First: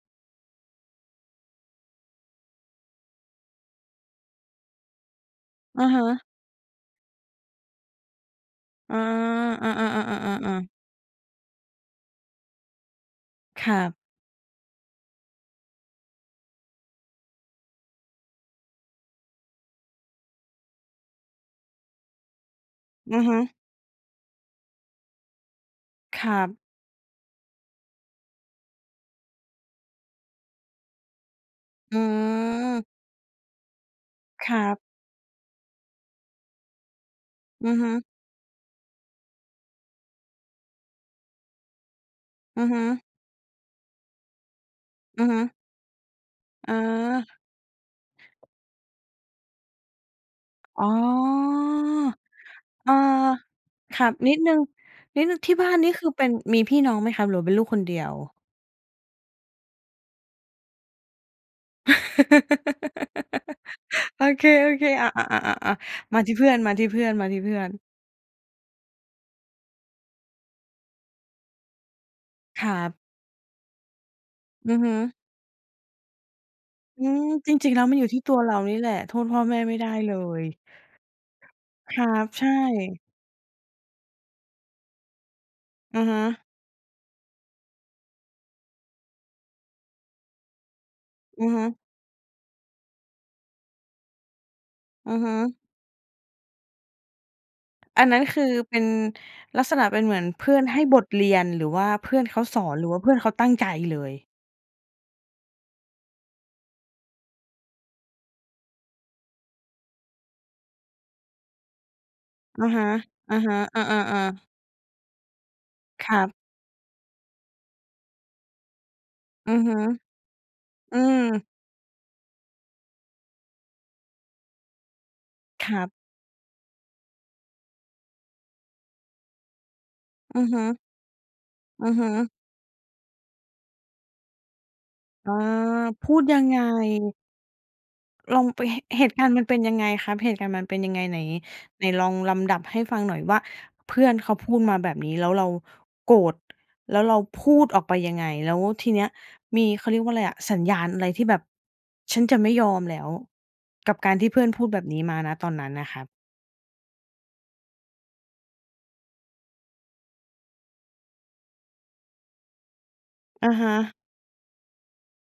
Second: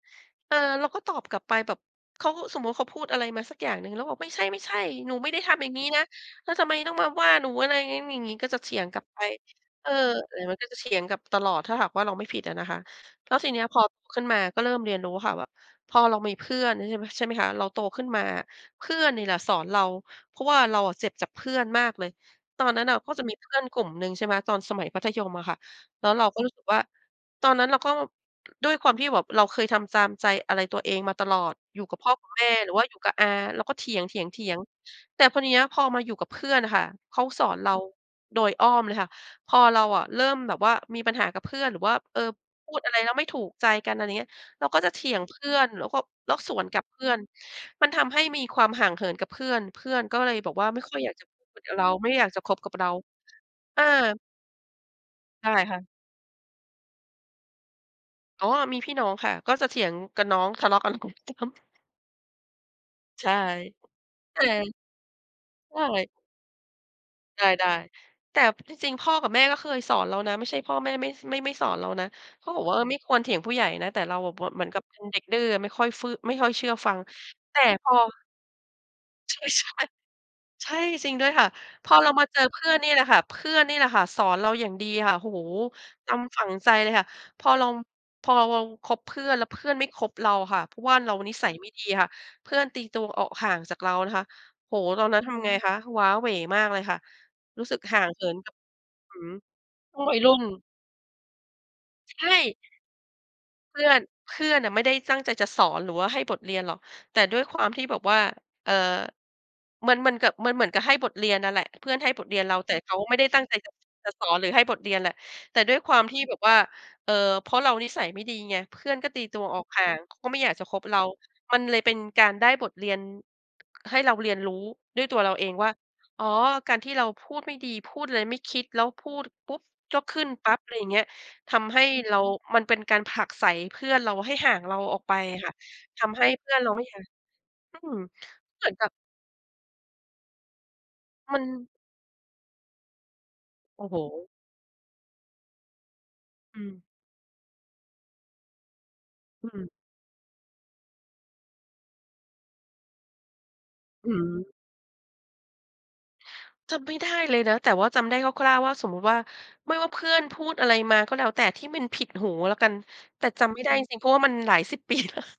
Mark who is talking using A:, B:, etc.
A: เออ เราก็ตอบกลับไปแบบ เขาก็ สมมุติเขาพูดอะไรมาสักอย่างหนึ่ง เราก็บอก ไม่ใช่ ๆ หนูไม่ได้ทำอย่างง
B: อ
A: ี้
B: ะ
A: น
B: ฮ
A: ะ
B: ะ
A: แล้วทำไมต้องมาว่าหนู อะไรงั้น อย่างงี้ ก็จะเถียง
B: อ๋
A: ก
B: อ
A: ลับไป เออ อ
B: ๆ
A: ย่
B: ๆ
A: าง
B: ๆ ๆ
A: น้อย
B: ๆ
A: ก็
B: ๆ
A: จะเถียงกลับตลอด ถ้าหากว่าเราไม่ผิดอะนะคะ แล้วทีเนี้
B: ค
A: ย
B: ร
A: พ
B: ั
A: อ
B: บ
A: ขึ้นมาก็เริ่มเรียนรู้ค่ะแบบ พอเรามีเพื่อน ใช่ ม ใช่ไหมคะ เราโตขึ้นมา เพื่อนนี่แหละสอนเรา เพราะว่าเราอะเจ็บจากเพื่อนมากเลย ตอนนั้นอะก็
B: อื
A: จ
B: อ
A: ะ
B: ฮ
A: มี
B: ึ
A: เพื่อนกลุ่มหนึ่งใช่ไหม ตอนสมัยมัธยมอะค่ะ แล้ว
B: ค
A: เรา
B: ร
A: ก
B: ั
A: ็รู้
B: บ
A: สึกว่า ตอนนั้นเราก็ ด้วยความที่แบบเราเคยทำตามใจอะไรตัวเองมาตลอด อยู่ก
B: อ
A: ั
B: ื
A: บพ่อกับแม่หรือว
B: ม
A: ่าอยู่กับอา เราก็เถี
B: ค
A: ย
B: ร
A: ง
B: ับ
A: ๆ ๆ แต่พอเนี้ย พอมาอยู่กับเพื่อนอะค่ะ เขาสอนเร
B: อื
A: า
B: อฮึ
A: โดยอ้อมเลยค่ะ พอเราอะเริ่มแบบว่ามีปัญหากับเพื่อนหรือว่า เออ
B: อื
A: พ
B: อ
A: ู
B: ฮ
A: ด
B: ึ
A: อะไรแล้วไม่ถูกใจกัน อะไรเงี้ย เราก็จะเถีย
B: อ
A: ง
B: ือ
A: เพ
B: ฮึ
A: ื่อน แล้วก็ แล้วสวน
B: อ
A: กลับเพื่อน
B: า
A: มันทำให้มีความห่างเหินกับเพื่อน เพื่อนก็เลยบอกว่า ไม่
B: อ๋อ
A: ค่อยอยากจะคุยกับเรา ไม่อยากจะคบกับเร
B: เ
A: า
B: ออ
A: เออ
B: ครับ นิดหนึ่ง นิดหนึ่ง
A: ได
B: ท
A: ้
B: ี่บ้า
A: ค
B: น
A: ่ะ
B: นี่คือเป็น มีพี่น้องไหมครับหรือว่าเป็นลูกคนเดียว?
A: อ๋อ มีพี่น้องค่ะ ก็จะเถียงกับน้อง ทะเลาะกับน้อง [unintelligible] ใช่
B: โอ
A: แต
B: เ
A: ่
B: ค ๆ อะ ๆ
A: ใช
B: ๆ ๆ
A: ่
B: ๆ มาที่เพื่อน มาที่เพื่อน มาที
A: ไ
B: ่
A: ด
B: เพื่อ
A: ้
B: น
A: ๆ แต่จริง ๆ พ่อกับแม่ก็เคยสอนเรานะ ไม่ใช่พ่อแม่ไม่ ส ไม่สอนเรานะ เขาบ
B: ค
A: อกว
B: ร
A: ่
B: ั
A: า เออ
B: บ
A: ไม่ควรเถียงผู้ใหญ่นะ แต่เราแบบว่าเหมือ
B: อ
A: น
B: ื
A: ก
B: อ
A: ับ
B: ฮ
A: เ
B: ึ
A: ป็นเด็กดื้ออะ ไม่ค่อยฟื้อ ไม่ค่อยเชื่อฟัง
B: อืม จ
A: แต่
B: ริง ๆ แล้
A: พ
B: ว
A: อ
B: มันอยู่ที่ตัวเรานี่แหละ โทษ
A: ใ
B: พ
A: ช
B: ่อ
A: ่
B: แม่ไม่ได้เลย
A: ๆ ใช่ จริงด้วยค่ะ พ
B: ค
A: อ
B: ร
A: เ
B: ั
A: รามา
B: บ
A: เจ
B: ใ
A: อ
B: ช
A: เพื่อนนี่
B: ่
A: แหละค่ะ เพื่อนนี่แหละค่ะ สอนเราอย่างดีค่ะ โอ้โฮ
B: อือ
A: จ
B: ฮึ
A: ำฝังใจเลยค่ะ พอเรา พอเราคบเพื่อน แล้วเพื่อนไม่คบเราอะค่ะ เพราะว่าเรานิ
B: อื
A: สั
B: อ
A: ย
B: ฮึ
A: ไม่ดีค่ะ เพื่อนตีตัวออกห่างจากเรานะคะ โอ้โฮ ตอ
B: อ
A: น
B: ื
A: นั
B: อ
A: ้น
B: ฮ
A: ท
B: ึ
A: ำไงคะ ว้าเหว่มากเลยค่ะ รู้สึกห่
B: อ
A: า
B: ัน
A: ง
B: นั
A: เ
B: ้
A: ห
B: น
A: ิ
B: ค
A: น
B: ื
A: ก
B: อ
A: ับ
B: เป็น
A: อืม
B: ลักษณะ
A: พ
B: เป็
A: ว
B: น
A: ก
B: เ
A: ว
B: ห
A: ั
B: มื
A: ย
B: อน
A: รุ่
B: เ
A: น
B: พื่อนให้บทเรียน หรือว่าเพ
A: ใ
B: ื
A: ช
B: ่อน
A: ่
B: เขาสอน หรือว่าเพื่อนเขาตั้งใจ
A: เพื่อ
B: เล
A: น
B: ย?
A: เพื่อนน่ะไม่ได้ตั้งใจจะสอน หรือว่าให้บทเรียนหรอก แต่ด้วยความที่แบบว่า เอ่อ มันเหมือนกับ มันเหมือนกับให้บทเรียนนั่นแหละ เพื่อนให้บทเรียนเรา
B: อะ
A: แต่
B: ฮะ
A: เขาไม่ได้
B: อะ
A: ตั้ง
B: ฮ
A: ใจ
B: ะ
A: จะ
B: อ
A: จะ
B: า
A: สอน
B: ๆ ๆ
A: หรือให้บทเรียนแหละ แต่ด้วยควา
B: ค
A: มท
B: รั
A: ี่แ
B: บ
A: บบว่า เอ่อ เพราะเรานิสัยไม่ดีไง เพื่อนก็ตีตัว
B: อื
A: อ
B: อ
A: อก
B: ฮึ
A: ห่าง เขาก็ไม่อยากจะคบเ
B: อ
A: ร
B: ื
A: า
B: ม
A: มันเลยเป็นการได้บทเรียน ให้เราเรียนรู้ด้วยตัวเราเอง
B: ค
A: ว่า
B: รับ
A: อ๋อ การที่เราพูดไม่ดี พูดอะไรไม่คิด แล้วพูดปุ๊บก็ขึ้น
B: อือ
A: ปั๊
B: ฮ
A: บ
B: ึ
A: อะไรอย่างเงี้ย ทำให้
B: อือฮึ
A: เรา มันเป็นการผลักไสเพื่อนเราให้ห่างเราออกไป
B: อา
A: อะค่ะ ท
B: พู
A: ำใ
B: ด
A: ห้
B: ยั
A: เพ
B: ง
A: ื่
B: ไ
A: อ
B: ง?
A: นเราไม่ ค่ะ อืม
B: ลองไป
A: เหมือนแบบ
B: เหตุการณ์มันเป็นยังไงครับ? เหตุการณ์มันเป็นยังไง? ไหน
A: มัน
B: ไหนลองลำดับให้ฟังหน่อยว่า
A: โอ้
B: เ
A: โ
B: พ
A: ฮ
B: ื่อนเขาพูดมาแบบนี้ แล้วเราโกรธ
A: อืม
B: แล้วเราพูดออกไปยังไง? แล้วทีเนี้ย
A: อื
B: มี
A: ม
B: เขาเรียกว่าอะไรอะ สัญญาณอะไร ที่แบบ ฉันจะไม่ยอมแล้ว กับ
A: อ
B: ก
A: ื
B: ารที่เพื่อน
A: ม
B: พูดแบบนี้มา ณ ตอนนั้นน่ะครับ
A: จำไม่ได้เลยนะ แต่ว่าจำได้คร่าว ๆ ว่า สมมุติว่า ไม่ว่าเพื่อนพูดอะไรมาก็แล้วแต่ที่มันผิดหูแล้วกัน แต่จ
B: อะ
A: ำไม่
B: ฮ
A: ได้จร
B: ะ
A: ิง ๆ เพราะว่ามันหลายสิบ ปีแล้ว